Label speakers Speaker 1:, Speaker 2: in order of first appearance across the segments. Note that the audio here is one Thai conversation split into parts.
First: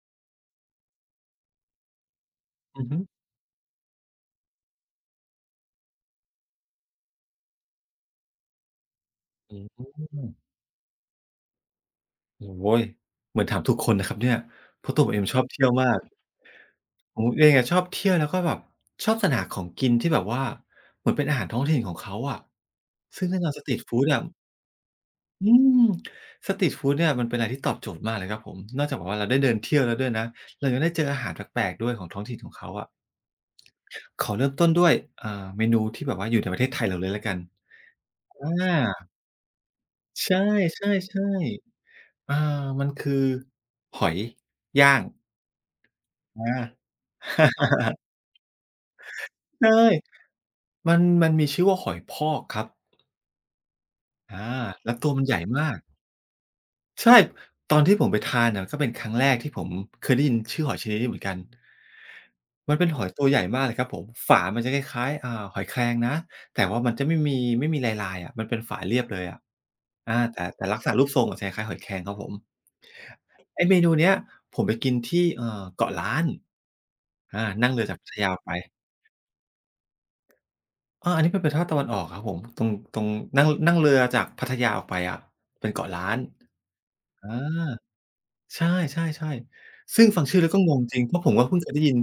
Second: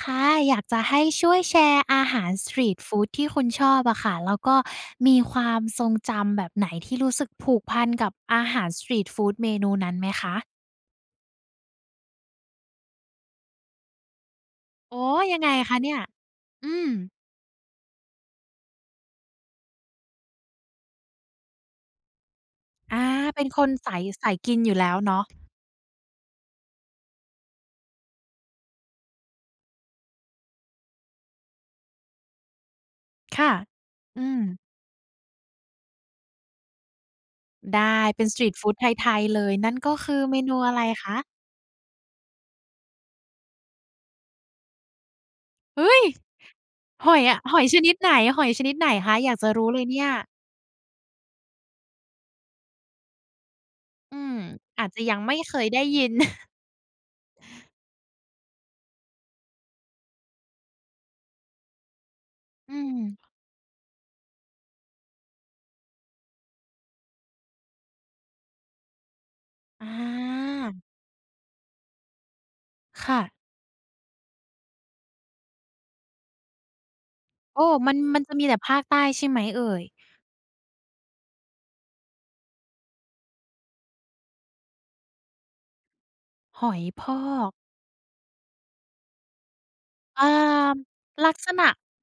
Speaker 1: ค่ะอยากจะให้ช่วยแชร์อาหารสตรีต
Speaker 2: อือฮึ
Speaker 1: ฟูดที่คุณชอบอะค่ะแล้วก็มีความทรงจำแบบไหนที่รู้สึกผูกพันกับอาหารสตรีตฟูดเม
Speaker 2: อื
Speaker 1: นูนั้นไหมคะ
Speaker 2: มโอ้โฮเหมือนถามทุกคนนะครับเนี่ยเพราะตั
Speaker 1: อ๋อ
Speaker 2: วผมเอง
Speaker 1: ยั
Speaker 2: ชอ
Speaker 1: ง
Speaker 2: บ
Speaker 1: ไง
Speaker 2: เที่ยว
Speaker 1: คะ
Speaker 2: มา
Speaker 1: เนี่ย
Speaker 2: ก
Speaker 1: อืม
Speaker 2: ผมเองอะชอบเที่ยวแล้วก็แบบชอบสรรหาของกินที่แบบว่าเหมือนเป็นอาหารท้องถิ่นของเขาอะ
Speaker 1: อา
Speaker 2: ซึ่งแน่
Speaker 1: เป็น
Speaker 2: นอน
Speaker 1: ค
Speaker 2: ส
Speaker 1: น
Speaker 2: ตรีตฟู
Speaker 1: สาย
Speaker 2: ดอะ
Speaker 1: สายกินอยู่แล้วเนาะ
Speaker 2: อืมสตรีตฟูดเนี่ยมันเป็นอะไรที่ตอบโจทย์มากเลยครับผมนอกจากแบบว่าเราได้เดินเที่ยวแล้วด้วยนะเรายังได้เจออาหารแปลกๆด้วยของท้องถิ่นของเขาอะ
Speaker 1: ค่ะอื
Speaker 2: ขอ
Speaker 1: ม
Speaker 2: เริ่มต้นด้วยเมนูที่แบบว่าอยู่ในประเทศไทยเราเลยแล้วกัน
Speaker 1: ได้เป็นสต
Speaker 2: อ
Speaker 1: รีตฟู
Speaker 2: า
Speaker 1: ดไทยๆเลยนั่นก็คือเม
Speaker 2: ใช่
Speaker 1: นูอะไรคะ
Speaker 2: ๆๆ อามันคือหอยย่าง
Speaker 1: เฮ้ย
Speaker 2: อ
Speaker 1: หอ
Speaker 2: า
Speaker 1: ยอะหอยชนิด ไหนหอยชนิดไหนคะอยากจะรู้
Speaker 2: ใช่
Speaker 1: เลยเนี่ย
Speaker 2: มันมีชื่อว่าหอยพอกครับ
Speaker 1: อืม
Speaker 2: อา
Speaker 1: อาจ
Speaker 2: แล้ว
Speaker 1: จะ
Speaker 2: ตัว
Speaker 1: ยัง
Speaker 2: มันให
Speaker 1: ไม่
Speaker 2: ญ่
Speaker 1: เคย
Speaker 2: มาก
Speaker 1: ได้ยิน
Speaker 2: ใช่ตอนที่ผมไปทานน่ะก็เป็นครั้งแรกที่ผมเคยได้ยินชื่อหอยชนิดนี้เหมือนกันมัน
Speaker 1: อื
Speaker 2: เป็น
Speaker 1: ม
Speaker 2: หอยตัวใหญ่มากเลยครับผมฝามันจะคล้ายๆหอยแครงนะแต่ว่ามันจะไม่มีลายๆอะมันเป็นฝาเรียบเลยอะ
Speaker 1: อา
Speaker 2: อาแต่ลักษณะรูปทรงอะจะคล้ายๆหอยแครงครับผม
Speaker 1: ค่ะ
Speaker 2: ไอ้เมนูเนี้ยผมไปกินที่เกาะล้านอา
Speaker 1: โอ้
Speaker 2: นั่งเรือ
Speaker 1: มัน
Speaker 2: จากพัท
Speaker 1: มัน
Speaker 2: ยา
Speaker 1: จะ
Speaker 2: ออก
Speaker 1: มี
Speaker 2: ไป
Speaker 1: แต่ภาคใต้ใช่ไหมเอ่ย
Speaker 2: อาอันนี้มันเป็นภาคตะวันออกครับผมตรงนั่งนั่งเรือจากพัทยาออกไปอะเป็นเกาะล้าน
Speaker 1: หอยพอ
Speaker 2: อา
Speaker 1: ก
Speaker 2: ใช่ๆๆซึ่ง
Speaker 1: อ
Speaker 2: ฟังชื่อแล้วก็งง
Speaker 1: า
Speaker 2: จริงเพราะผ
Speaker 1: ลั
Speaker 2: ม
Speaker 1: ก
Speaker 2: ก็
Speaker 1: ษ
Speaker 2: เพิ่งเค
Speaker 1: ณะ
Speaker 2: ยได้ยิน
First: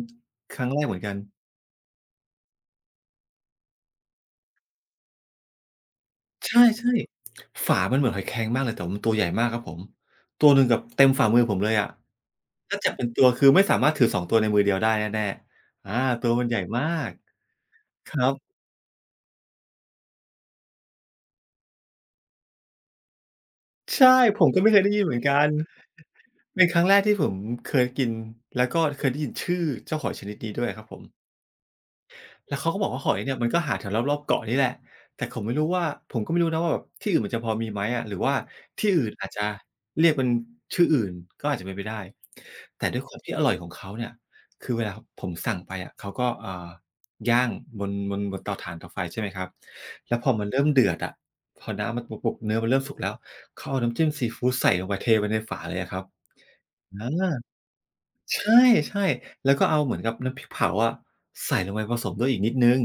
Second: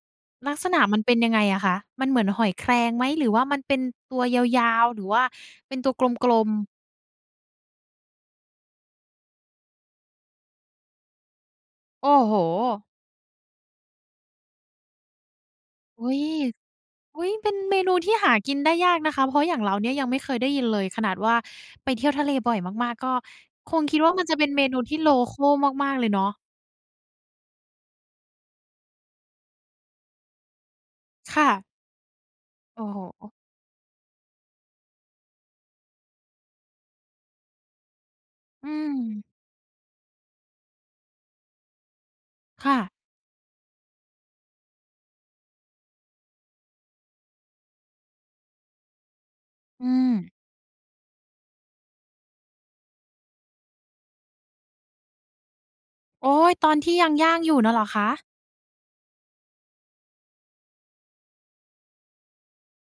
Speaker 1: ลั
Speaker 2: ค
Speaker 1: กษ
Speaker 2: รั้งแร
Speaker 1: ณะ
Speaker 2: กเห
Speaker 1: มั
Speaker 2: มือ
Speaker 1: น
Speaker 2: นกั
Speaker 1: เป็
Speaker 2: น
Speaker 1: นยังไงอะคะมันเหมือนหอยแครงไหมหรือว่ามันเป็นตัวยาวๆหรือว่าเป็นตัวกลม
Speaker 2: ใช่
Speaker 1: ๆ
Speaker 2: ๆฝามันเหมือนหอยแครงมากเลยแต่ว่ามันตัวใหญ่มากครับผมตัวหนึ่งกับเต็มฝ่ามือผมเลยอะ
Speaker 1: โอ้โฮ
Speaker 2: ถ้าจับเป็นตัวคือไม่สามารถถือ2ตัวในมือเดียวได้แน่ๆอา
Speaker 1: อุ๊ย
Speaker 2: ตัวมันใหญ่มาก
Speaker 1: อุ๊ยเป็นเมนู
Speaker 2: ค
Speaker 1: ที่
Speaker 2: รั
Speaker 1: หา
Speaker 2: บ
Speaker 1: กินได้ยากนะคะ เพราะอย่างเราเนี่ยยังไม่เคยได้ยินเลยขนาดว่าไปเที่ยวทะเลบ่อยมากๆก็คงคิดว่า
Speaker 2: ใช่
Speaker 1: มันจะ
Speaker 2: ผ
Speaker 1: เป็
Speaker 2: ม
Speaker 1: น
Speaker 2: ก็
Speaker 1: เม
Speaker 2: ไม่เค
Speaker 1: นู
Speaker 2: ยได้
Speaker 1: ที่
Speaker 2: ยินเหมือนกัน
Speaker 1: local มากๆเลยเนาะ
Speaker 2: เป็นครั้งแรกที่ผมเคยกินแล้วก็เคยได้ยินชื่อเจ้าหอยชนิดนี้ด้วยครับผม
Speaker 1: ค่ะ
Speaker 2: แล้วเขาก็
Speaker 1: โอ้
Speaker 2: บอกว่าหอย
Speaker 1: โฮ
Speaker 2: เนี่ยมันก็หาแถวรอบๆเกาะนี่แหละแต่ผมไม่รู้ว่าผมก็ไม่รู้นะว่าแบบที่อื่นมันจะพอมีไหมอะหรือว่า
Speaker 1: อื
Speaker 2: ที่อื่นอาจ
Speaker 1: ม
Speaker 2: จะเรียกเป็นชื่ออื่นก็อาจจะเป็นไปได้
Speaker 1: ค่ะ
Speaker 2: แต่ด้วยความที่อร่อยของเขาเนี่ยคือเวลาผมสั่งไปอะเขาก็ย่างบนบนเตาถ่านเตาไฟใช่ไหมครับ
Speaker 1: อืม
Speaker 2: แล้วพอมันเริ่มเดือดอะพอน้ำมันบุบๆเนื้อมันเริ่มสุกแล้วเขาเอาน้ำจิ้มซีฟูดใส่ลงไปเทไปในฝาเลยอะครับ
Speaker 1: โอ๊ยตอนที่ยั
Speaker 2: อา
Speaker 1: งย่างอยู่น่ะเหรอคะ
Speaker 2: ใช่ๆแล้วก็เอาเหมือนกับน้ำพริกเผาอะใส่ลงไปผสมด้วยอีกนิดหนึ่ง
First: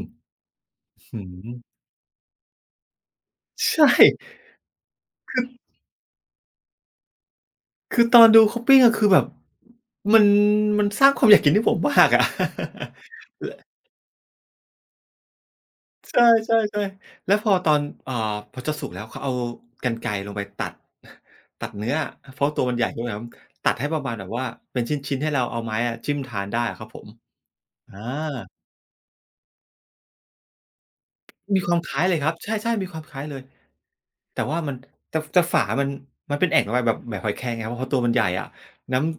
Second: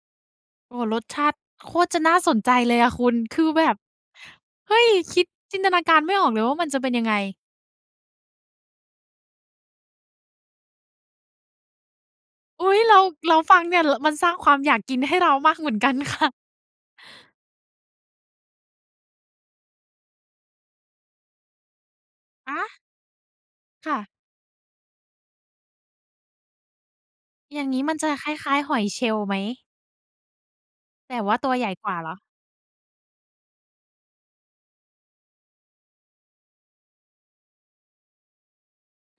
Speaker 1: โอ้โฮรส
Speaker 2: หื
Speaker 1: ชาติ
Speaker 2: อ
Speaker 1: โคตรจะน่าสนใจเลยอะคุณคือแบบ
Speaker 2: ใช่
Speaker 1: เฮ้ยคิด
Speaker 2: คื
Speaker 1: จิ
Speaker 2: อ
Speaker 1: นตนาการไม่ออกเลยว่ามันจะเป็นยังไง
Speaker 2: คือตอนดูเ o p ปิ้งอะคือแบบมันมันสร้างความอยากกินให้ผมมากอะ
Speaker 1: อุ๊ยเราฟัง
Speaker 2: ล
Speaker 1: เนี่ยรมันสร้างความอยากกินให้เรามากเหมือนกัน
Speaker 2: ใช
Speaker 1: ค่ะ
Speaker 2: ่ๆๆแล้วพอตอนอ่าพอจะสุกแล้วเขาเอากรรไกรลงไปตัดตัดเนื้ออะเพราะตั
Speaker 1: อา
Speaker 2: วมันใหญ่ใช่ไหมครับตัดให้ป
Speaker 1: ค่ะ
Speaker 2: ระมาณแบบว่า เป็นชิ้นๆให้เราเอาไม้อะจิ้มทานได้อะครับผม
Speaker 1: อย่างงี้มั
Speaker 2: อา
Speaker 1: นจะคล้ายๆหอยเชลล์ไหมแต่ว่าตัว
Speaker 2: มี
Speaker 1: ให
Speaker 2: ค
Speaker 1: ญ่
Speaker 2: วาม
Speaker 1: ก
Speaker 2: ค
Speaker 1: ว่า
Speaker 2: ล้าย
Speaker 1: เหรอ
Speaker 2: เลยครับใช่ๆมีความคล้ายเลยแต่ว่ามันแต่ฝามันมันเป็นแอ่งระบายแบบหอยแครงไงครับเพราะตัวมันใหญ่อะน้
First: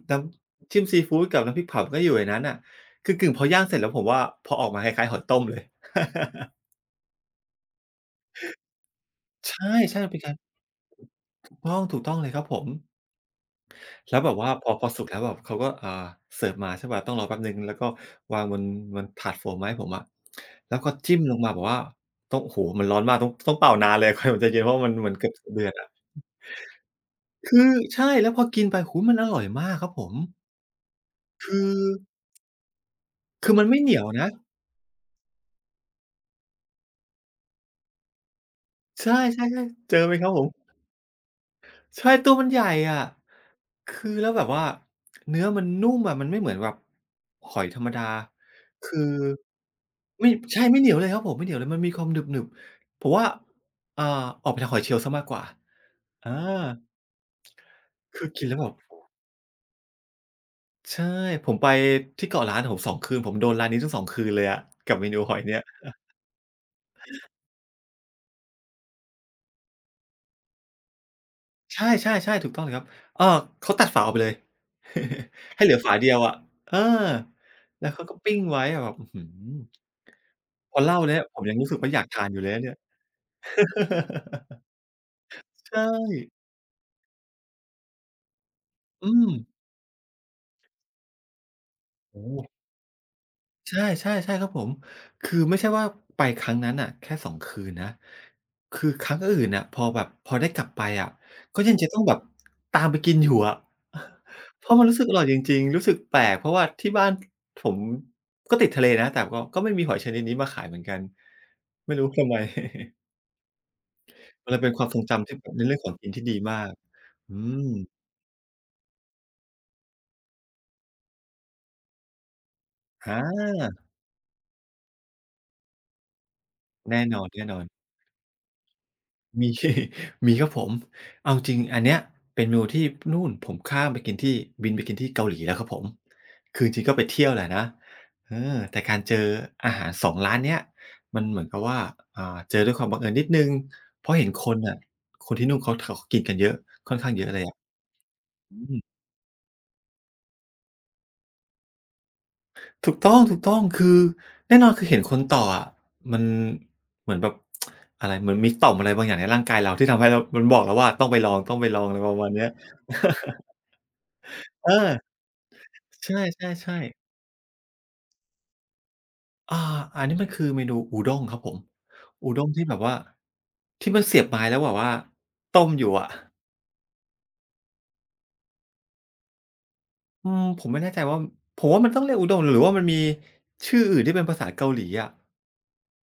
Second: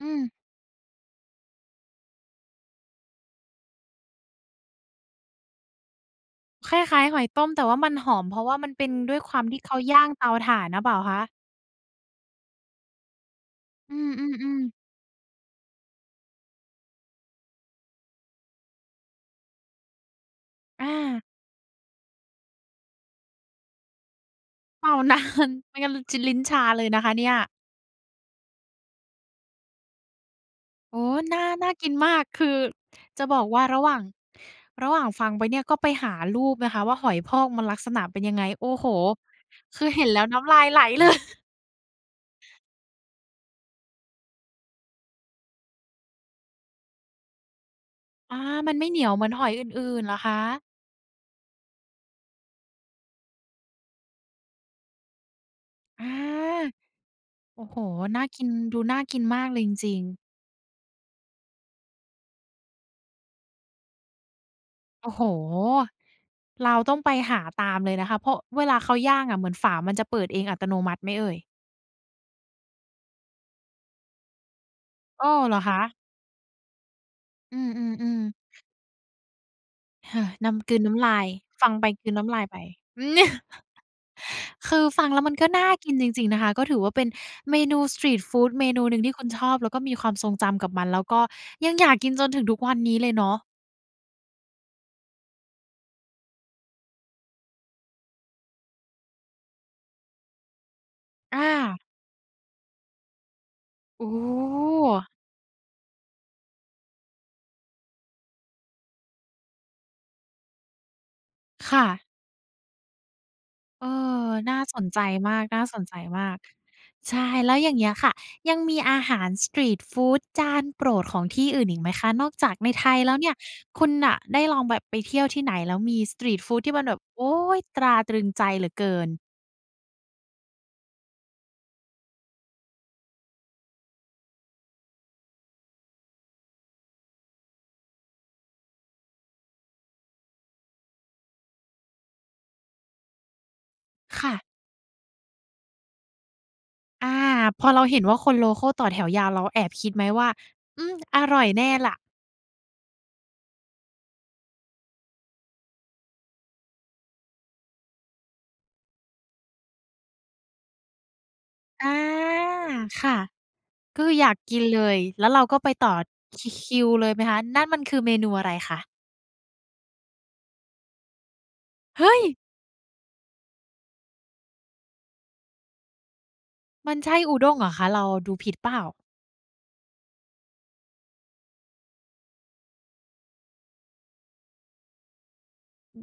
Speaker 1: อื
Speaker 2: น้
Speaker 1: ม
Speaker 2: ำจิ้มซีฟูดกับน้ำพริกเผาก็อยู่ในนั้นน่ะคือกึ่งพอย่างเสร็จแล้วผมว่าพอออกมาคล้ายๆหอยต้มเลย
Speaker 1: คล้ายๆหอยต้มแต่ว่ามันหอมเพราะว่ามันเป็นด้วยความ
Speaker 2: ใช
Speaker 1: ที่เขา
Speaker 2: ่ๆ
Speaker 1: ย่าง
Speaker 2: มันเป็น
Speaker 1: เตา
Speaker 2: การ
Speaker 1: ถ่านหรือเปล่าคะ
Speaker 2: ถูกต้องเลยครับผม
Speaker 1: อื
Speaker 2: แล้วแบบว่า
Speaker 1: ม
Speaker 2: พ
Speaker 1: ๆ
Speaker 2: อพอ
Speaker 1: ๆ
Speaker 2: สุกแล้วแบบเขาก็เสิร์ฟมาใช่เปล่าต้องรอแป๊บหนึ่งแล้วก็วางบนถาดโฟมมาให้ผมอะแล้วก็
Speaker 1: อา
Speaker 2: จิ้มลงมาแบบว่าต้องโอ้โฮมันร้อนมากต้องเป่านานเลย กว่ามันจะเย็นเพราะมั
Speaker 1: เป่า
Speaker 2: นเหมือน
Speaker 1: นา
Speaker 2: เกือบส
Speaker 1: น
Speaker 2: เดื อด
Speaker 1: ไม่
Speaker 2: อะ
Speaker 1: งั้นลจะลิ้นชาเลยนะคะเนี่ย
Speaker 2: คือใช่แล้วพอกินไปโอ้โฮมันอร่อยมากครับผม
Speaker 1: โอ้น่า
Speaker 2: คื
Speaker 1: น่า
Speaker 2: อ
Speaker 1: กินมากคือจะบอกว่า
Speaker 2: มันไม่
Speaker 1: ระห
Speaker 2: เห
Speaker 1: ว่า
Speaker 2: นี
Speaker 1: ง
Speaker 2: ยวนะ
Speaker 1: ระหว่างฟังไปเนี่ยก็ไปหารูปนะคะว่าหอยพอกมันลักษณะเป็นยังไงโอ้โฮ
Speaker 2: ใช่ๆ
Speaker 1: คือ
Speaker 2: ๆเจอ
Speaker 1: เห็น
Speaker 2: ไหม
Speaker 1: แล้ว
Speaker 2: ครับผ
Speaker 1: น้ำลาย
Speaker 2: ม
Speaker 1: ไหลเลย
Speaker 2: ใช่ตัวมันใหญ่อะคือแล้วแบบว่าเนื้อมันนุ่มอะมันไม่เหมือนแบบหอยธรรมดา
Speaker 1: อามันไม่เห
Speaker 2: คือ
Speaker 1: นียวเหมือนหอยอื่นๆเหรอ
Speaker 2: ไม่
Speaker 1: คะ
Speaker 2: ใช่ไม่เหนียวเลยครับผมไม่เหนียวเลยมันมีความหนึบๆผมว่าอ่าออกไปทางหอยเชลล์เสียมากกว่า
Speaker 1: อา
Speaker 2: อา
Speaker 1: โอ้โฮน่า
Speaker 2: คือ
Speaker 1: กิ
Speaker 2: กิน
Speaker 1: น
Speaker 2: แล้วแบบ
Speaker 1: ดูน่ากินมากเลยจริงๆ
Speaker 2: ใช่ผมไปที่เกาะล้านโอ้โฮ2คืนผมโดนร้านนี้ทั้งสองคืนเลยอะกับเม
Speaker 1: โอ้
Speaker 2: นู
Speaker 1: โฮ
Speaker 2: หอยเนี่ย
Speaker 1: เราต้องไปหาตามเลยนะคะเพราะเวลาเขาย่างอะเหมือนฝามันจะเปิดเองอัตโนมัติไหมเอ่ย
Speaker 2: ใช่ๆๆถูกต้องเลยครับเออเขาตัดฝาออกไปเลย
Speaker 1: อ้อเหร อ
Speaker 2: ให้เหลือ
Speaker 1: คะ
Speaker 2: ฝาเดียวอะเออ
Speaker 1: อื
Speaker 2: แล้วเขาก็
Speaker 1: ม
Speaker 2: ปิ้
Speaker 1: ๆ
Speaker 2: ง
Speaker 1: ๆ
Speaker 2: ไว้อะแบบอื้อฮือ
Speaker 1: เฮ้อน้ำกลื
Speaker 2: พ
Speaker 1: น
Speaker 2: อเล่า
Speaker 1: น้ำลา
Speaker 2: เนี่ย
Speaker 1: ย
Speaker 2: ผมยัง
Speaker 1: ฟั
Speaker 2: รู้
Speaker 1: ง
Speaker 2: สึก
Speaker 1: ไป
Speaker 2: ว่าอยา
Speaker 1: ก
Speaker 2: ก
Speaker 1: ลืน
Speaker 2: ทาน
Speaker 1: น้ำ
Speaker 2: อ
Speaker 1: ลา
Speaker 2: ยู่
Speaker 1: ย
Speaker 2: เลย
Speaker 1: ไป
Speaker 2: นะเนี่ย
Speaker 1: อืม คือฟังแล้วมันก็น่า
Speaker 2: ใช่
Speaker 1: กินจริงๆนะคะก็ถือว่าเป็นเมนูสตรีตฟูดเมนูหนึ่ง
Speaker 2: อื
Speaker 1: ที่คุณ
Speaker 2: ม
Speaker 1: ชอบแล้วก็มีความทรงจำกับมันแล้วก็ยังอยากกินจ
Speaker 2: โอ้
Speaker 1: นถึงทุกวันนี้เลยเนาะ
Speaker 2: ใช่ใช่ใช่ครับผมคือไม่ใช่ว่าไปครั้งนั้นน่ะแค่2คืนนะคือครั้งอื่นน่ะพอแบบพอได้กลับไปอะ
Speaker 1: อา
Speaker 2: ก็ยังจะต้องแบบตามไปกินอยู่อะ
Speaker 1: โอ้โฮ
Speaker 2: เพราะมันรู้สึกอร่อยจริงๆรู้สึกแปลกเพราะว่าที่บ้านผมก็ติดทะเลนะแต่ก็ไม่มีหอยชนิดนี้มาขายเหมือนกัน
Speaker 1: ค่ะ
Speaker 2: ไม่รู้ทำไม
Speaker 1: เออ
Speaker 2: มันเล
Speaker 1: น่า
Speaker 2: ยเป็น
Speaker 1: ส
Speaker 2: ค
Speaker 1: น
Speaker 2: วามท
Speaker 1: ใจ
Speaker 2: รงจำที่
Speaker 1: มาก
Speaker 2: แบบ
Speaker 1: น่า
Speaker 2: เป็น
Speaker 1: ส
Speaker 2: เรื่อง
Speaker 1: น
Speaker 2: ขอ
Speaker 1: ใจ
Speaker 2: งกินที่
Speaker 1: มาก
Speaker 2: ดีมาก
Speaker 1: ใช่
Speaker 2: อื
Speaker 1: แล้วอ
Speaker 2: ม
Speaker 1: ย่างเงี้ยค่ะยังมีอาหารสตรีตฟูดจานโปรดของที่อื่นอีกไหมคะนอกจากในไทย
Speaker 2: อ
Speaker 1: แล้วเนี่ย
Speaker 2: า
Speaker 1: คุณน่ะได้ลองแบบไปเที่ยวที่ไหนแล้วมีสตรีตฟูดที่มันแบบ
Speaker 2: แน่นอ
Speaker 1: โอ๊ย
Speaker 2: น
Speaker 1: ต
Speaker 2: ๆ
Speaker 1: ราตรึงใจเหลือเกิน
Speaker 2: มี มีครับผมเอาจริงอันเนี้ยเป็นเมนูที่นู่นผมข้ามไปกินที่บินไปกินที่เกาหลีแล้วครับผมคือจริงก็ไปเที่ยวแหละนะเออแต่การเจออาหาร2ร้านเนี้ยมันเหมือนกับว่าเจอด้วยความบังเอิญนิดนึงเพราะเห็น
Speaker 1: ค่ะ
Speaker 2: คนอ่ะคนที่นู่นเขากินกันเยอะค่อนข้าง
Speaker 1: อา
Speaker 2: เยอะเลยอะ
Speaker 1: พอเราเห็นว่าคนโล
Speaker 2: อื
Speaker 1: คัล
Speaker 2: ม
Speaker 1: ต่อแถวยาวเราแอบคิดไหมว่าอืมอร่อยแน่ล่ะ
Speaker 2: ถูกต้องถูกต้องคือแน่นอนคือเห็นคนต่ออะมันเหมือนแบบ อะไรเหมือนมีต่อมอะไรบางอย่างในร่างกายเราที่ทำให้เรามันบอกเราวว่าต้องไปลองๆองไปลอ
Speaker 1: อ
Speaker 2: งอะไรประมาณ
Speaker 1: า
Speaker 2: เนี้ย
Speaker 1: ค่ะก็คืออยากกิน
Speaker 2: เอ
Speaker 1: เลย
Speaker 2: อ
Speaker 1: แล้วเราก็ไปต่อ
Speaker 2: ใช
Speaker 1: คิ
Speaker 2: ่
Speaker 1: คิว
Speaker 2: ๆๆ
Speaker 1: เลยไหมคะนั่นมันคือเมนูอะไรคะ
Speaker 2: อาอันนี้มันคือเมนูอุด้งครับผม
Speaker 1: เฮ้ย
Speaker 2: อุด้งที่แบบว่าที่มันเสียบไม้แล้วแบบว่าต้มอยู่อะ
Speaker 1: มันใช่อุด้งเหรอคะเราดูผิดเปล่า
Speaker 2: อืมผมไม่แน่ใจว่าผมว่ามันต้องเรียกอุด้งหรือว่ามันมีชื่ออื่นที่เป็นภาษาเกาหลีอะ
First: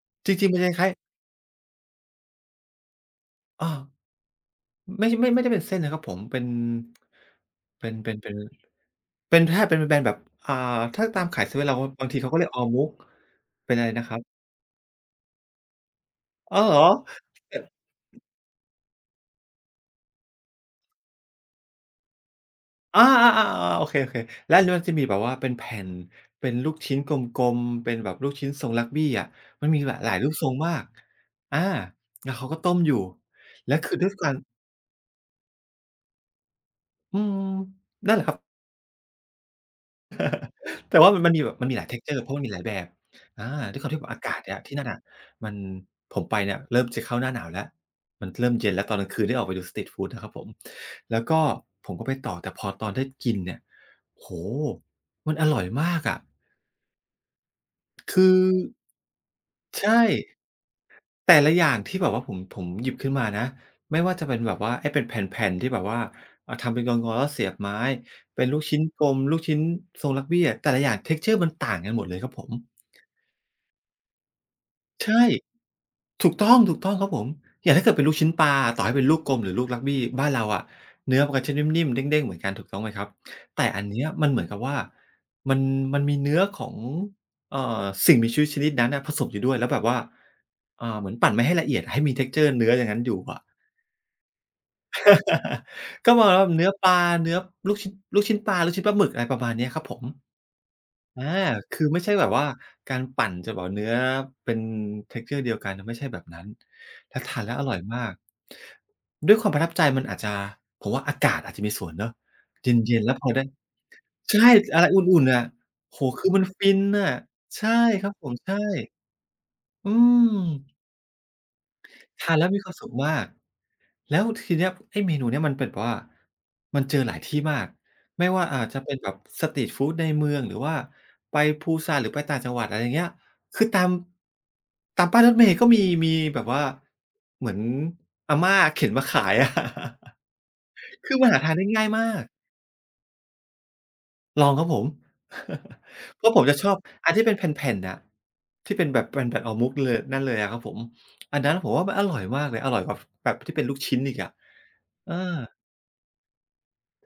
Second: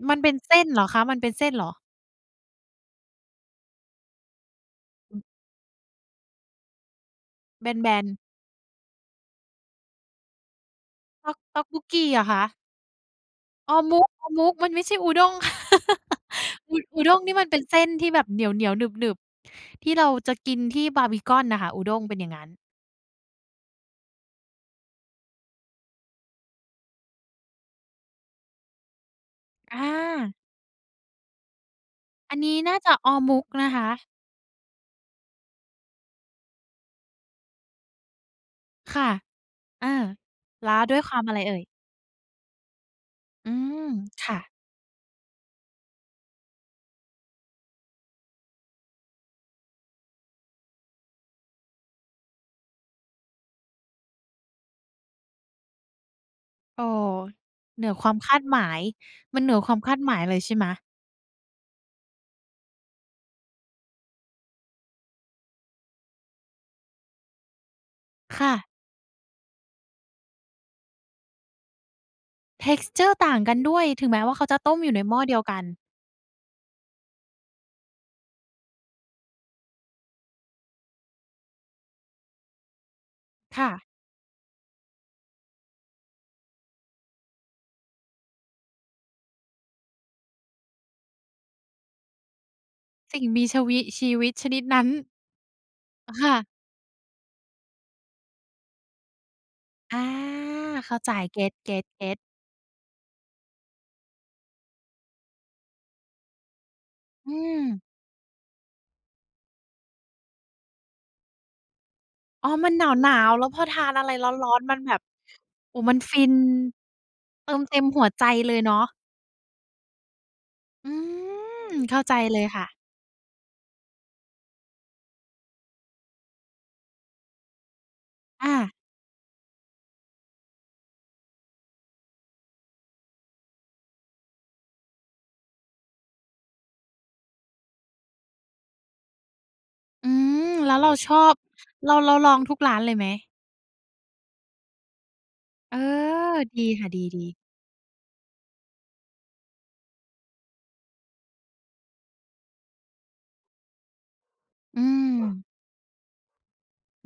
Speaker 1: มัน
Speaker 2: จ
Speaker 1: เป็น
Speaker 2: ริงๆมั
Speaker 1: เส้
Speaker 2: น
Speaker 1: น
Speaker 2: จะ
Speaker 1: เหร
Speaker 2: ค
Speaker 1: อ
Speaker 2: ล้าย
Speaker 1: คะ
Speaker 2: ๆ
Speaker 1: มันเป็นเส้นเหรอ
Speaker 2: อาไม่ไม่ไม่ได้เป็นเส้นนะครับผมเป็น
Speaker 1: แบนๆ
Speaker 2: เป็นเป็นใช่เป็นเป็นแบบอ่าถ้าตาม
Speaker 1: ต๊อก
Speaker 2: ขายเซ
Speaker 1: ต๊อ
Speaker 2: เว่
Speaker 1: ก
Speaker 2: น
Speaker 1: บ
Speaker 2: เรา
Speaker 1: กกี
Speaker 2: บาง
Speaker 1: เห
Speaker 2: ที
Speaker 1: รอ
Speaker 2: เขาก็
Speaker 1: คะ
Speaker 2: เรียกออมุ๊ก
Speaker 1: อ๋
Speaker 2: เป็
Speaker 1: อ
Speaker 2: นอะไร
Speaker 1: มุก
Speaker 2: นะครับ
Speaker 1: อ๋อมุกมันไม่ใช่อุด้ง ค่ะ
Speaker 2: อ้าว
Speaker 1: อุ
Speaker 2: เหรอ
Speaker 1: อุด้งนี่มันเป็นเส้นที่แบบเหนียวๆหนึบๆที่เราจะกินที่บาร์บีคอนน่ะค่ะอุด้งเป็นอย่างงั้น
Speaker 2: อาๆๆๆโอเคๆแล้วอันนี้มันจะมีแบบว่าเป็นแผ่นเป็นลูกชิ้นกลมๆเป็นแบบลูกชิ้นทรงรักบี้อะมัน
Speaker 1: อ
Speaker 2: มีหลายรู
Speaker 1: า
Speaker 2: ปทรงมากอาแล้ว
Speaker 1: อัน
Speaker 2: เขาก็
Speaker 1: นี้
Speaker 2: ต้
Speaker 1: น่า
Speaker 2: มอ
Speaker 1: จะ
Speaker 2: ยู่
Speaker 1: ออร์มุกนะ
Speaker 2: แล้ว
Speaker 1: คะ
Speaker 2: คือด้วยการอืมนั่นแหละครับ
Speaker 1: ค่ะอาแล้วด้
Speaker 2: แต่
Speaker 1: วย
Speaker 2: ว่า
Speaker 1: ค
Speaker 2: มั
Speaker 1: วา
Speaker 2: น
Speaker 1: ม
Speaker 2: มัน
Speaker 1: อะไร
Speaker 2: มีแบ
Speaker 1: เอ่
Speaker 2: บ
Speaker 1: ย
Speaker 2: มันมีหลาย texture เพราะมันมีหลายแบบอา
Speaker 1: อื
Speaker 2: ด้วยค
Speaker 1: ม
Speaker 2: วามที่แบบอากา
Speaker 1: ค่ะ
Speaker 2: ศเนี่ยที่นั่นน่ะมันผมไปเนี่ยเริ่มจะเข้าหน้าหนาวแล้วมันเริ่มเย็นแล้วตอนกลางคืนได้ออกไปดูสตรีตฟูดนะครับผมแล้วก็ผมก็ไปต่อแต่พอตอนได้กินเนี่ยโอ้โฮมันอร่อยมากอะ
Speaker 1: โอ้เหนือความ
Speaker 2: คือ
Speaker 1: คาดหมาย มันเหนือความคา
Speaker 2: ใช่
Speaker 1: ดหมายเลยใช่ไหม
Speaker 2: แต่ละอย่างที่แบบว่าผมหยิบขึ้นมานะไม่ว่าจะเป็นแบบว่าไอ้เป็นแผ่นๆที่แบบว่าทำเป็นงอนๆแล้วเสียบไม้เป็น
Speaker 1: ค่ะ
Speaker 2: ลูกชิ้นกลมลูกชิ้นทรงรักบี้อะแต่ละอย่าง texture มันต่างกันหมดเลยครับผม
Speaker 1: texture ต่างกันด้วยถึงแม้ว่าเขาจะต้มอยู่ในหม้อ
Speaker 2: ใช่
Speaker 1: เดียวกัน
Speaker 2: ถูกต้องถูกต้องครับผมอย่างถ้าเกิดเป็นลูกชิ้นปลาต่อให้เป็นลูกกลมหรือลูกรักบี้บ้านเราอะเนื้อมันก็จะนิ่มๆเด้งๆเหมือนกันถูกต้องไหมครับแต่
Speaker 1: ค่ะ
Speaker 2: อันเนี้ยมันเหมือนกับว่ามันมันมีเนื้อของสิ่งมีชีวิตชนิดนั้นน่ะผสมอยู่ด้วยแล้วแบบว่าเหมือนปั่นไม่ให้ละเอียดให้มี texture เนื้ออย่างนั้นอยู่
Speaker 1: สิ่ง
Speaker 2: อะ
Speaker 1: มีชวิชีวิตชนิดนั้น
Speaker 2: ก็ประมาณว่า
Speaker 1: ค่ะ
Speaker 2: เนื้อปลาเนื้อลูกชิ้นลูกชิ้นปลาหมึกอะไรประมาณเนี้ยครับผ
Speaker 1: อา
Speaker 2: ม
Speaker 1: เข้าใจ
Speaker 2: อา
Speaker 1: เก็ตๆต
Speaker 2: คือไม่
Speaker 1: เก็
Speaker 2: ใช่
Speaker 1: ต
Speaker 2: แบบว่าการปั่นจะแบบเนื้อเป็น texture เดียวกัน ไม่ใช่แบบนั้นแล้ว
Speaker 1: อื
Speaker 2: ทานแล้ว
Speaker 1: ม
Speaker 2: อร่อยมาก ด้วยความประทับใจมันอาจจะผมว่าอากาศอาจจะมีส่วนเนาะ
Speaker 1: อ๋อ
Speaker 2: เ
Speaker 1: มัน
Speaker 2: ย็น
Speaker 1: ห
Speaker 2: ๆแล้ว
Speaker 1: นา
Speaker 2: พอ
Speaker 1: วๆ
Speaker 2: ได้
Speaker 1: แล้วพอทานอะไร
Speaker 2: ใช่
Speaker 1: ร้อนๆมัน
Speaker 2: อะไร
Speaker 1: แบบ
Speaker 2: อุ่นๆน่ะ
Speaker 1: โอ้มั
Speaker 2: โอ้
Speaker 1: น
Speaker 2: โฮ
Speaker 1: ฟิ
Speaker 2: คือ
Speaker 1: น
Speaker 2: มันฟินน่ะ
Speaker 1: เติม
Speaker 2: ใช่
Speaker 1: เต็มหั
Speaker 2: ค
Speaker 1: ว
Speaker 2: รับ
Speaker 1: ใจ
Speaker 2: ผม
Speaker 1: เล
Speaker 2: ใช่
Speaker 1: ยเนาะ
Speaker 2: อืม
Speaker 1: อืมเข้าใจ
Speaker 2: ทาน
Speaker 1: เลย
Speaker 2: แล้วมี
Speaker 1: ค่ะ
Speaker 2: ความสุขมาก แล้วทีเนี้ยไอ้เมนูเนี้ยมันเป็นแบบว่ามันเจอหลายที่มากไม่ว่า
Speaker 1: อา
Speaker 2: อาจะเป็นแบบสตรีตฟูดในเมืองหรือว่าไปปูซานหรือไปต่างจังหวัดอะไรอย่างเงี้ยคือตามตามป้ายรถเมล์ก็มีมีแบบว่าเหมือนอาม่าเข็นมาขายอะ
Speaker 1: อืมแล้วเรา ช
Speaker 2: คือ
Speaker 1: อ
Speaker 2: มัน
Speaker 1: บ
Speaker 2: หาทานได้ง่าย
Speaker 1: เรา
Speaker 2: มา
Speaker 1: เรา
Speaker 2: ก
Speaker 1: ลองทุกร้านเลยไหม
Speaker 2: ลองครับผม
Speaker 1: เออ
Speaker 2: เพราะผมจะ
Speaker 1: ดี
Speaker 2: ชอบ
Speaker 1: ค่ะด
Speaker 2: อันที่
Speaker 1: ี
Speaker 2: เป็น
Speaker 1: ๆ
Speaker 2: แผ่นๆน่ะที่เป็นแบบแผ่นๆห่อมุกเลยนั่นเลยอะครับผมอันนั้นผมว่ามันอร่อยมากเลยอร่อยกว่าแบบที่เป็นลูกชิ้นอีกอะ
Speaker 1: อื
Speaker 2: เอ
Speaker 1: ม
Speaker 2: อ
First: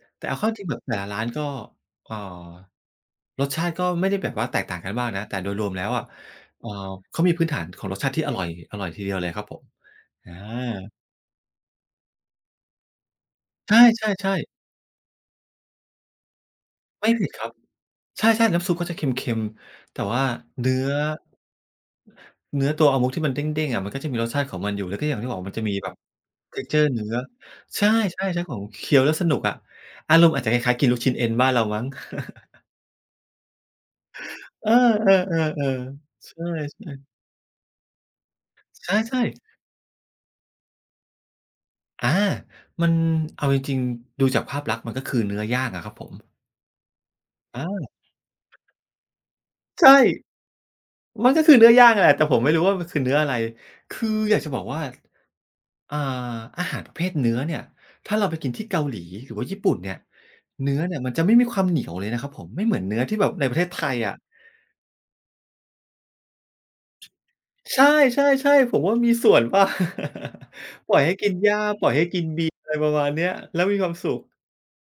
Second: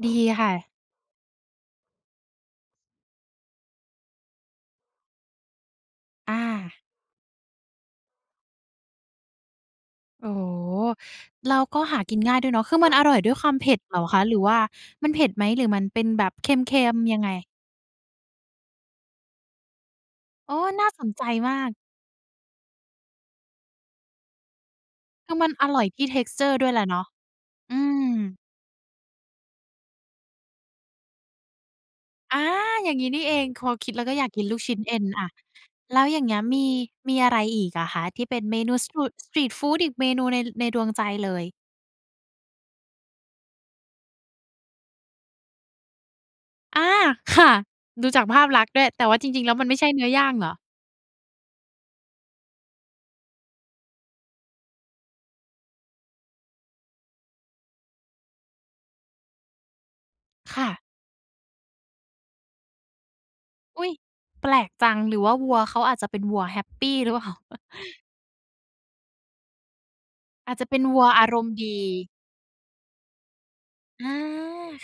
Speaker 1: ดี
Speaker 2: แต่เอาเข้า
Speaker 1: ค่ะ
Speaker 2: จริงแบบแต่ละร้านก็เอ่อรสชาติก็ไม่ได้แบบว่าแตกต่างกันมากนะแต่โดยรวมแล้วอะ
Speaker 1: อา
Speaker 2: เอ่อเขามีพื้นฐานของรสชาติที่อร่อยทีเดียวเลยครับผม
Speaker 1: โอ้
Speaker 2: อา
Speaker 1: โฮแล้วก็หากินง่ายด้วยเนาะคือมันอร่อยด้วยความเผ็ดเหรอ
Speaker 2: ใช
Speaker 1: คะห
Speaker 2: ่
Speaker 1: รือ
Speaker 2: ๆ
Speaker 1: ว่า
Speaker 2: ๆ
Speaker 1: มันเผ็ดไหมหรือมันเป็นแบบเค็ม
Speaker 2: ไม่
Speaker 1: ๆยัง
Speaker 2: ผิ
Speaker 1: ไง
Speaker 2: ดครับใช่ๆน้ำซุปก็จะเค็มๆแต่ว่า
Speaker 1: อ๋อ
Speaker 2: เนื้
Speaker 1: น่า
Speaker 2: อ
Speaker 1: สนใจมาก
Speaker 2: เนื้อตัวอามกที่มันเด้งๆอะมันก็จะมีรสชาติของมันอยู่แล้วก็อย่างที่
Speaker 1: คื
Speaker 2: บอ
Speaker 1: อ
Speaker 2: ก
Speaker 1: มัน
Speaker 2: มัน
Speaker 1: อ
Speaker 2: จะมี
Speaker 1: ร่อย
Speaker 2: แบบ
Speaker 1: ที่ texture ด้วยแหละ
Speaker 2: texture เนื้
Speaker 1: เนาะ
Speaker 2: อ
Speaker 1: อื
Speaker 2: ใช่
Speaker 1: ม
Speaker 2: ๆใช้ของเคี้ยวแล้วสนุกอะอารมณ์อาจจะคล้ายๆกินลูกชิ้นเอ็นบ้านเรามั้ง
Speaker 1: อาอย่างงี้นี่เองพอคิดแล้วก็อยากกินลูก
Speaker 2: เ
Speaker 1: ชิ้นเอ็น
Speaker 2: ออ
Speaker 1: อะ
Speaker 2: ๆ
Speaker 1: แล้ว
Speaker 2: ๆ
Speaker 1: อย่า
Speaker 2: ๆ
Speaker 1: ง
Speaker 2: ใช
Speaker 1: เงี้ยมี
Speaker 2: ่
Speaker 1: มีอะไรอีกอะคะที่เป็นเมนู
Speaker 2: ๆ
Speaker 1: สตรู
Speaker 2: ใช่
Speaker 1: สตรีต
Speaker 2: ๆ
Speaker 1: ฟูดอีกเมนูในดวงใจเลย
Speaker 2: อามันเอาจริงๆดูจากภาพลักษณ์มันก็คือเนื้อย่างอะครับผม
Speaker 1: อาค่ะ
Speaker 2: อา
Speaker 1: ดูจากภาพลักษณ์ด้วย แต่ว่าจริงๆแล้วมันไม่ใช่
Speaker 2: ใช่
Speaker 1: เนื้อย่างเหรอ
Speaker 2: มันก็คือเนื้อย่างแหละแต่ผมไม่รู้ว่ามันคือเนื้ออะไรคืออยากจะบอกว่าอ่าอาหารประเภทเนื้อเนี่ยถ้าเราไปกินที่เกาหลีหรือว่าญี่ปุ่นเนี่ย
Speaker 1: ค่ะ
Speaker 2: เนื้อเนี่ยมันจะไม่มีความเหนียวเลยนะครับผมไม่เหมือนเนื้อที่แบบในประเทศไท
Speaker 1: อุ๊ย
Speaker 2: ยอะ
Speaker 1: แปลกจัง หรือว่าวัวเขาอาจจะเป็นวัวแฮปปีหรือเปล่า
Speaker 2: ใช่ๆๆผมว่ามีส่วนเปล่า
Speaker 1: อาจจะเป็น
Speaker 2: ปล่อ
Speaker 1: วั
Speaker 2: ย
Speaker 1: ว
Speaker 2: ให้
Speaker 1: อา
Speaker 2: กิน
Speaker 1: รม
Speaker 2: ห
Speaker 1: ณ์
Speaker 2: ญ้า
Speaker 1: ดี
Speaker 2: ปล่อยให้กินบีอะไรประมาณเนี้ยแล้วมีความ
Speaker 1: อา
Speaker 2: สุข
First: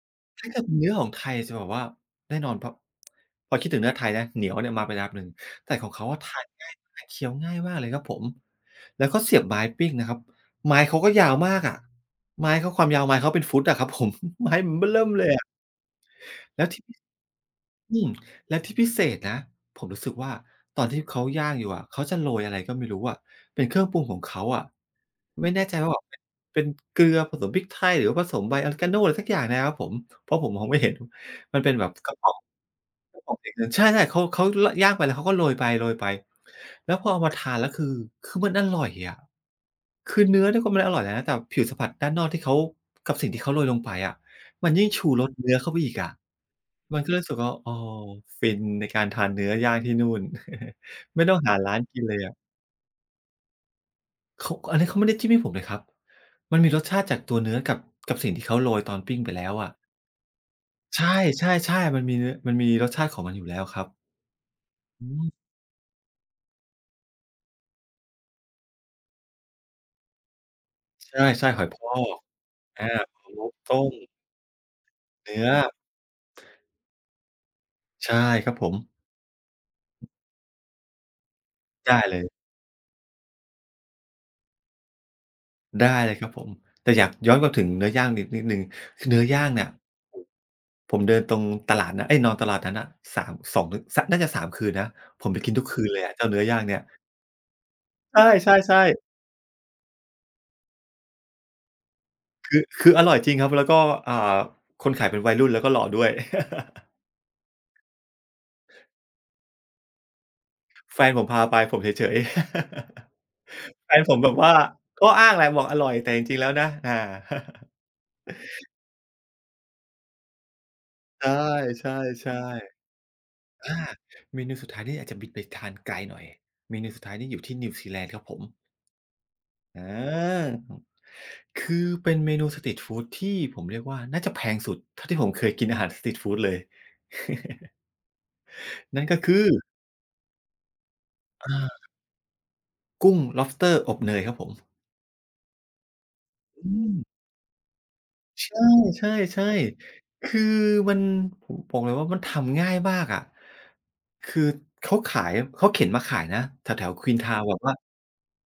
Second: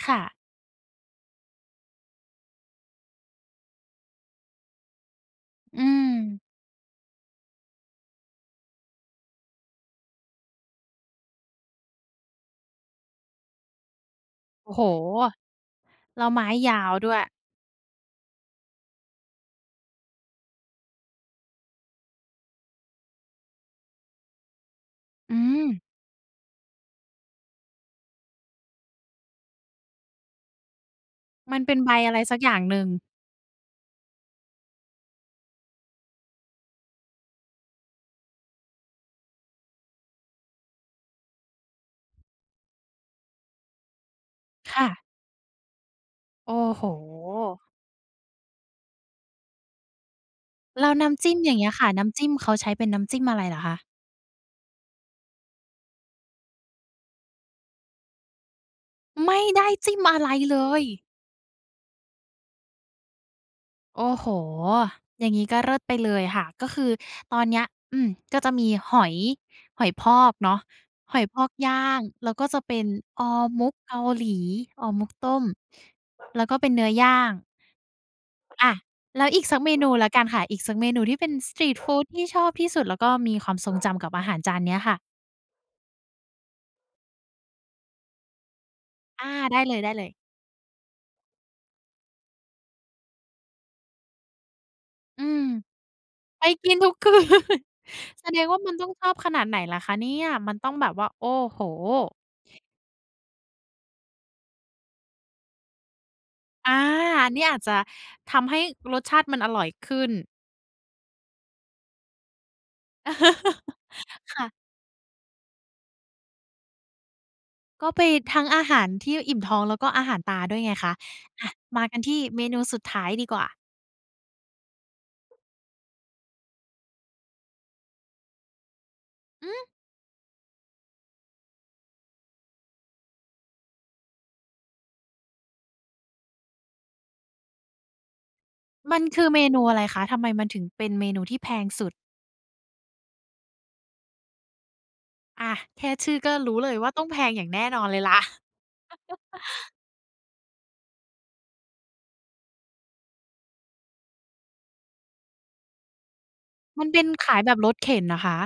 Speaker 1: ค่ะ
Speaker 2: ถ้าเกิดเป็นเนื้อของไทยจะแบบว่าแน่นอนพอคิดถึงเนื้อไทยนะเหนียวเนี่ยมาเป็นอันดับหนึ่งแต่ข
Speaker 1: อื
Speaker 2: องเขา
Speaker 1: ม
Speaker 2: อะทานง่ายมากเคี้ยวง่ายมากเลยครับผมแล้วก็เสียบไม้ปิ้งนะครับไม้เขาก็ยาวมากอะไม้เขาความยาวไม้เขาเป็นฟุตอะครับผม ไม้มั
Speaker 1: โอ้
Speaker 2: น
Speaker 1: โฮ
Speaker 2: เบ้อเริ่มเลยอะ
Speaker 1: แล้วไม้
Speaker 2: แล้ว
Speaker 1: ยา
Speaker 2: ที่
Speaker 1: ว
Speaker 2: พิ
Speaker 1: ด้วย
Speaker 2: อืมแล้วที่พิเศษนะผมรู้สึกว่าตอนที่เขาย่างอยู่อะเขาจะโรยอะไรก็ไม่รู้อะเป็นเครื่องปรุงของเขาอะ
Speaker 1: อื
Speaker 2: ไม่แน่
Speaker 1: ม
Speaker 2: ใจว่าแบบเป็นเกลือผสมพริกไทยหรือว่าผสมใบออริกาโนอะไรสักอย่างเนี่ยครับผมเพราะผมมองไม่เห็นมั
Speaker 1: มัน
Speaker 2: นเป็น
Speaker 1: เป็น
Speaker 2: แบ
Speaker 1: ใบ
Speaker 2: บก
Speaker 1: อะ
Speaker 2: ระ
Speaker 1: ไร
Speaker 2: ป๋อ
Speaker 1: สั
Speaker 2: ง
Speaker 1: กอย่างหนึ่ง
Speaker 2: กระป๋องสีเงินใช่ๆเขาลย่างไปแล้วเขาก็โรยไปโรยไปแล้วพอเอามาทานแล้วคือมันอร่อยอะคือเนื้อเนี่ยก็มันอร่อยแล้วนะแต่ผิวสัมผัสด้านนอกที่เขากับสิ่งที่เขาโรยลงไปอะ มันยิ่
Speaker 1: ค่ะ
Speaker 2: งชูรสเนื้อเข้าไปอีกอะ
Speaker 1: โอ้โฮ
Speaker 2: มันก็เลยรู้สึกว่าอ๋อฟินในการทานเนื้อย่างที่นู่น
Speaker 1: แล้ว น้ำ
Speaker 2: ไม่ต้
Speaker 1: จิ้ม
Speaker 2: อง
Speaker 1: อ
Speaker 2: หา
Speaker 1: ย่างเงี้ย
Speaker 2: ร้าน
Speaker 1: ค่ะ
Speaker 2: กินเล
Speaker 1: น้ำ
Speaker 2: ย
Speaker 1: จิ้ม
Speaker 2: อะ
Speaker 1: เขาใช้เป็นน้ำจิ้มอะไรเหรอคะ
Speaker 2: เขาอันนี้เขาไม่ได้จิ้มให้ผมเลยครับมันมีรสชาติจากตัวเนื้อกับกับสิ่งที่เขาโรยตอนปิ้งไป
Speaker 1: ไม่
Speaker 2: แล้ว
Speaker 1: ได้
Speaker 2: อะ
Speaker 1: จิ้มอะไรเลย
Speaker 2: ใช่ๆๆมันมีเนื้อมันมีรสชาติของมันอยู่แล้วครับ
Speaker 1: โอ้โฮ
Speaker 2: อื
Speaker 1: อย่า
Speaker 2: ม
Speaker 1: งงี้ก็เลิศไปเลยค่ะก็คือตอนเนี้ยอืมก็จะมีหอยหอยพอกเนาะห
Speaker 2: ใ
Speaker 1: อยพอ
Speaker 2: ช่
Speaker 1: ก
Speaker 2: ๆหอย
Speaker 1: ย่า
Speaker 2: พอ
Speaker 1: ง
Speaker 2: ก
Speaker 1: แล้วก็จะเป็น
Speaker 2: อาห
Speaker 1: อ
Speaker 2: อ
Speaker 1: อ
Speaker 2: ยนางรม
Speaker 1: มุก
Speaker 2: ต้ม
Speaker 1: เกาหลีออมุกต้
Speaker 2: เนื้
Speaker 1: ม
Speaker 2: อ
Speaker 1: แล้วก็เป็นเนื้อย่าง
Speaker 2: ใช่ครับผ
Speaker 1: อะ
Speaker 2: ม
Speaker 1: แล้วอีกสักเมนูแล้วกันค่ะอีกสักเมนูที่เป็นสตรีตฟู
Speaker 2: ได้
Speaker 1: ด
Speaker 2: เล
Speaker 1: ที่ช
Speaker 2: ย
Speaker 1: อบที่สุดแล้วก็มีความทรงจำกับอาหารจานเนี้ยค่ะ
Speaker 2: ได้เลยครับผมแต่อยากย้อนกลับถึงเนื้อย่างนิดนิดหนึ่งคือเนื้อ
Speaker 1: อา
Speaker 2: ย่าง
Speaker 1: ได้
Speaker 2: เนี่ย
Speaker 1: เลย
Speaker 2: ผมเดินตรงตลาดนะเอ๊ยนอนตลาดนั้นน่ะ3 2ถึงสน่าจะ3คืนนะ
Speaker 1: ๆอื
Speaker 2: ผมไป
Speaker 1: ม
Speaker 2: กินทุกคืนเลยอะเจ้าเนื้
Speaker 1: ไป
Speaker 2: อย่าง
Speaker 1: กิน
Speaker 2: เนี่ย
Speaker 1: ทุกคืน
Speaker 2: ใ
Speaker 1: แสดงว่ามัน
Speaker 2: ช่
Speaker 1: ต้องชอบขนาดไหนล่ะคะเนี่ยมันต้องแบบว่าโอ้โฮ
Speaker 2: ๆๆคืออร่อยจริงครับแล้วก็อ่าคนขายเป็นวัยรุ่นแล้วก็หล่อด้วย
Speaker 1: อา อันนี้อาจจะทำให้รสชาติมันอร่อยขึ้น
Speaker 2: แฟนผมพาไปผมเฉยๆ แฟนผมแบบว่า
Speaker 1: ค่ะ
Speaker 2: ก็อ้างแหละบอกอร่อยแต่จริงๆแล้วนะ
Speaker 1: ก็ไปทั้งอาหารที่อิ่มท้องแล้วก็อาหารตาด้วยไงคะ
Speaker 2: ใ
Speaker 1: อะมา
Speaker 2: ช่
Speaker 1: กันที่เมนู
Speaker 2: ๆ
Speaker 1: สุ
Speaker 2: ๆ
Speaker 1: ดท้ายดีกว่า
Speaker 2: อาเมนูสุดท้ายนี่อาจจะบินไปทานไกลหน่อยเมนูสุดท้ายนี่อยู่ที่นิวซีแลนด์ครับผม
Speaker 1: อืม
Speaker 2: อาคือเป็นเมนูสตรีตฟูดที่ผมเรียกว่าน่าจะแพงสุดเท่าที่ผมเคยกินอาหารสตรีตฟูดเลย
Speaker 1: มัน
Speaker 2: นั่นก็
Speaker 1: คือ
Speaker 2: คื
Speaker 1: เม
Speaker 2: อ
Speaker 1: นูอะไรคะทำไมมันถึงเป็นเมนูที่แพ
Speaker 2: อ่
Speaker 1: งสุ
Speaker 2: า
Speaker 1: ด
Speaker 2: กุ้ง lobster อบเนยครับผม
Speaker 1: อาแค่ชื่อก็รู้เลย
Speaker 2: อื
Speaker 1: ว่า
Speaker 2: ม
Speaker 1: ต้องแพงอย่างแน่นอนเลยล่ะ
Speaker 2: ใช่ๆๆคือมันผมบอกเลยว่ามันทำง่ายมากอะคือเขาขายเขาเข็นมาขายนะแถ
Speaker 1: มัน
Speaker 2: วๆ
Speaker 1: เป็นขาย
Speaker 2: Queenstown
Speaker 1: แบ
Speaker 2: แบ
Speaker 1: บ
Speaker 2: บ
Speaker 1: ร
Speaker 2: ว่า
Speaker 1: ถเข็นเหรอคะ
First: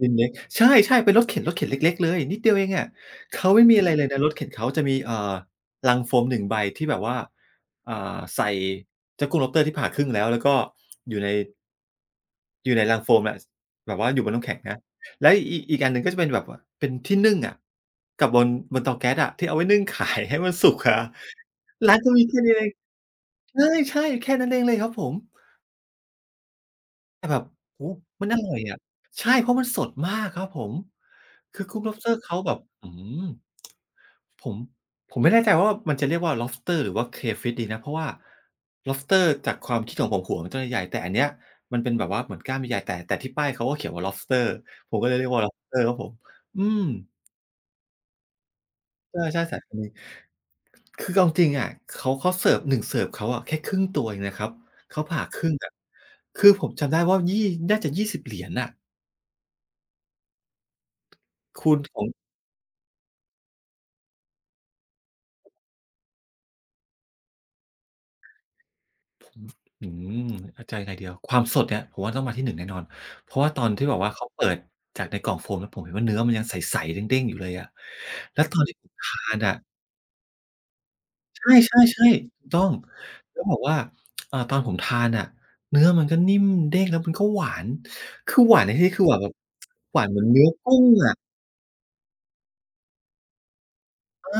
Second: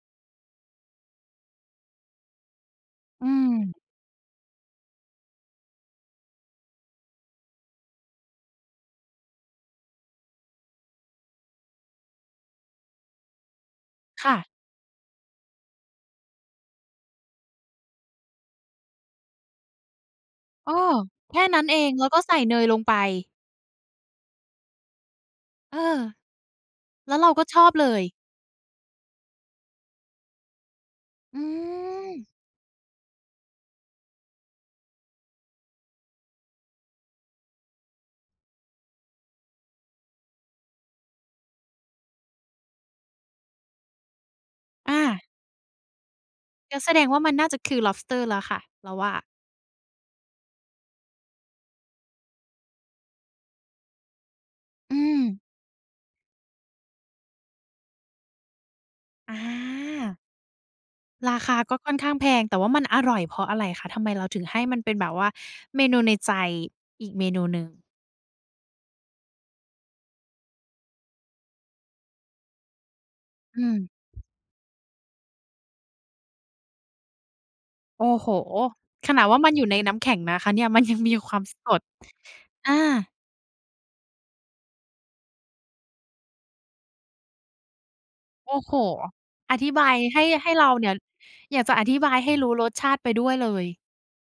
Speaker 2: ดินเล็กใช่ๆเป็นรถเข็นรถเข็นเล็กๆเลยนิดเดียวเองอะ
Speaker 1: อื
Speaker 2: เขา
Speaker 1: ม
Speaker 2: ไม่มีอะไรเลยนะรถเข็นเขาจะมีลังโฟมหนึ่งใบที่แบบว่าอ่ใส่เจ้ากุ้ง lobster ที่ผ่าครึ่งแล้วแล้วก็อยู่ในอยู่ในลังโฟมอะสแบบว่าอยู่บน
Speaker 1: ค่ะ
Speaker 2: น้ำแข็งนะแล้วอีกอันหนึ่งก็จะเป็นแบบว่าเป็นที่นึ่งอะกับบนเตาแก๊สอะที่เอาไว้นึ่งขายให้มันสุ
Speaker 1: เอ
Speaker 2: ก
Speaker 1: อ
Speaker 2: อะ
Speaker 1: แค่นั้นเอง
Speaker 2: ร้าน
Speaker 1: แล้ว
Speaker 2: ก็
Speaker 1: ก็
Speaker 2: มี
Speaker 1: ใส่
Speaker 2: แค่นี้
Speaker 1: เน
Speaker 2: เอ
Speaker 1: ย
Speaker 2: ง
Speaker 1: ลงไป
Speaker 2: ใช่ๆแค่นั้นเองเลยครับผม
Speaker 1: เออแล้ว
Speaker 2: แต่
Speaker 1: เรา
Speaker 2: แบ
Speaker 1: ก็
Speaker 2: บ
Speaker 1: ชอบเล
Speaker 2: โอ้โฮ
Speaker 1: ย
Speaker 2: มันอร่อยอะใช่เพราะมันสดมากครับผม
Speaker 1: อื
Speaker 2: คือ Cooked
Speaker 1: ม
Speaker 2: Lobster เขาแบบอื้อฮือผมผมไม่แน่ใจว่ามันจะเรียกว่า Lobster หรือว่า Crayfish ดีนะเพราะว่า Lobster จากความคิดของผมหัวมันจะใหญ่แต่อันเนี้ยมันเป็นแบบว่าเหมือนกล้ามใหญ่ๆแต่ที่ป้ายเขาก็เขียนว่า Lobster ผมก็เลย
Speaker 1: อา
Speaker 2: เรียกว่า Lobster ครับผมอื
Speaker 1: ก็
Speaker 2: ม
Speaker 1: แสดงว่ามันน่าจะคือ Lobster แล้วค่ะเราว่า
Speaker 2: ใช่ๆสายพันธุ์นี้คือเอาจริงๆอะเขาเสิร์ฟหนึ่งเสิร์ฟเขาอะแค่ครึ่งตัวเองนะครับ
Speaker 1: อื
Speaker 2: เขา
Speaker 1: ม
Speaker 2: ผ่าครึ่งอะคือผมจำได้ว่าน่าจะยสิบเหรียญน่ะ
Speaker 1: อาราคา
Speaker 2: คุ
Speaker 1: ก็
Speaker 2: ณ
Speaker 1: ค่อ
Speaker 2: ข
Speaker 1: น
Speaker 2: อง
Speaker 1: ข้างแพงแต่ว่ามันอร่อยเพราะอะไรคะทำไมเราถึงให้มันเป็นแบบว่าเมนูในใจอีกเมนูหนึ่ง
Speaker 2: อืมเอาใจอะไรเดียวความสดเนี่ยผมว่าต้องมาที่1แน่นอนเพราะว่าตอ
Speaker 1: อื
Speaker 2: น
Speaker 1: ม
Speaker 2: ที่แบบว่าเขาเปิดจากในกล่องโฟมแล้วผมเห็นว่าเนื้อมันยังใสๆเด้งๆอยู่เลยอะ
Speaker 1: โอ้โฮ
Speaker 2: แล้วตอนที่ผม
Speaker 1: ข
Speaker 2: ทา
Speaker 1: นาด
Speaker 2: น
Speaker 1: ว่ามัน
Speaker 2: อะ
Speaker 1: อยู่ในน้ำแข็งนะคะเนี่ยมันยังมีควา
Speaker 2: ใ
Speaker 1: มสด
Speaker 2: ช่ๆๆถูกต้อง
Speaker 1: อา
Speaker 2: แล้วแบบว่าตอนผมทานน่ะเนื้อมันก็นิ่มเด้งแล้วมันก็หวานคือห
Speaker 1: โอ้
Speaker 2: วานใน
Speaker 1: โฮ
Speaker 2: ที่นี้คือหวานแบบ
Speaker 1: อธิบาย
Speaker 2: หวานเหมื
Speaker 1: ให้
Speaker 2: อนเนื้อ
Speaker 1: ให้เรา
Speaker 2: กุ้ง
Speaker 1: เนี่ย
Speaker 2: อะ
Speaker 1: อยากจะอธิบายให้รู้รสชาติไปด้วยเลย
Speaker 2: อา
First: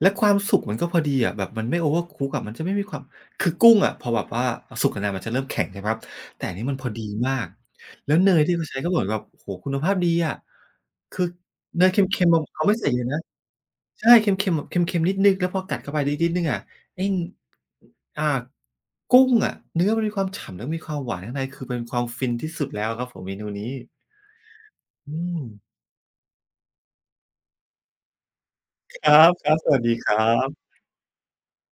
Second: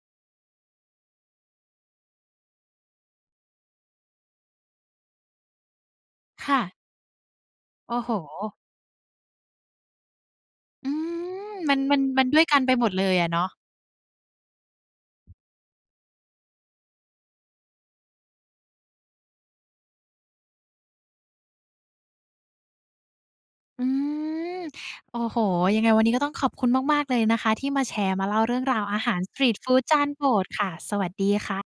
Speaker 2: แล้วความสุกมันก็พอดีอะแบบมันไม่ overcook อะมันจะไม่มีความคือกุ้งอะพอแบบว่าสุกนานๆมันจะเริ่มแข็งใช่ไหมครับแต่อัน
Speaker 1: ค่ะ
Speaker 2: นี้มันพอดีมาก
Speaker 1: โอ้โฮ
Speaker 2: แล้วเนยที่เขาใช้ก็เหมือนแบบโอ้โฮคุณภาพดีอะ
Speaker 1: อื
Speaker 2: คือ
Speaker 1: มมัน
Speaker 2: เนย
Speaker 1: มั
Speaker 2: เค
Speaker 1: นมั
Speaker 2: ็
Speaker 1: น
Speaker 2: มๆ
Speaker 1: ด้ว
Speaker 2: อะ
Speaker 1: ยกัน
Speaker 2: เขา
Speaker 1: ไป
Speaker 2: ไม่
Speaker 1: หม
Speaker 2: ใส่
Speaker 1: ด
Speaker 2: เย
Speaker 1: เล
Speaker 2: อะ
Speaker 1: ย
Speaker 2: นะ
Speaker 1: อะเนาะ
Speaker 2: ใช่เค็มๆแบบเค็มๆนิดหนึ่งแล้วพอกัดเข้าไปนิดนิดหนึ่งอะไอ้อ่ากุ้งอะเนื้อมันมีความฉ่ำแล้วมีความหวานข้างในคือเป็นความฟินที่สุดแล้วครับผมเมนูนี้
Speaker 1: อืม
Speaker 2: อื
Speaker 1: โอ้โฮ
Speaker 2: ม
Speaker 1: ยังไงวันนี้ก็ต้องขอบคุณมากๆเลยนะคะที่มาแชร์มาเล่าเรื่องราวอา
Speaker 2: ค
Speaker 1: หาร
Speaker 2: รั
Speaker 1: ส
Speaker 2: บ
Speaker 1: ตรีต
Speaker 2: ๆส
Speaker 1: ฟู
Speaker 2: วั
Speaker 1: ด
Speaker 2: สดี
Speaker 1: จา
Speaker 2: ค
Speaker 1: น
Speaker 2: รั
Speaker 1: โปรด
Speaker 2: บ
Speaker 1: ค่ะ สวัสดีค่ะ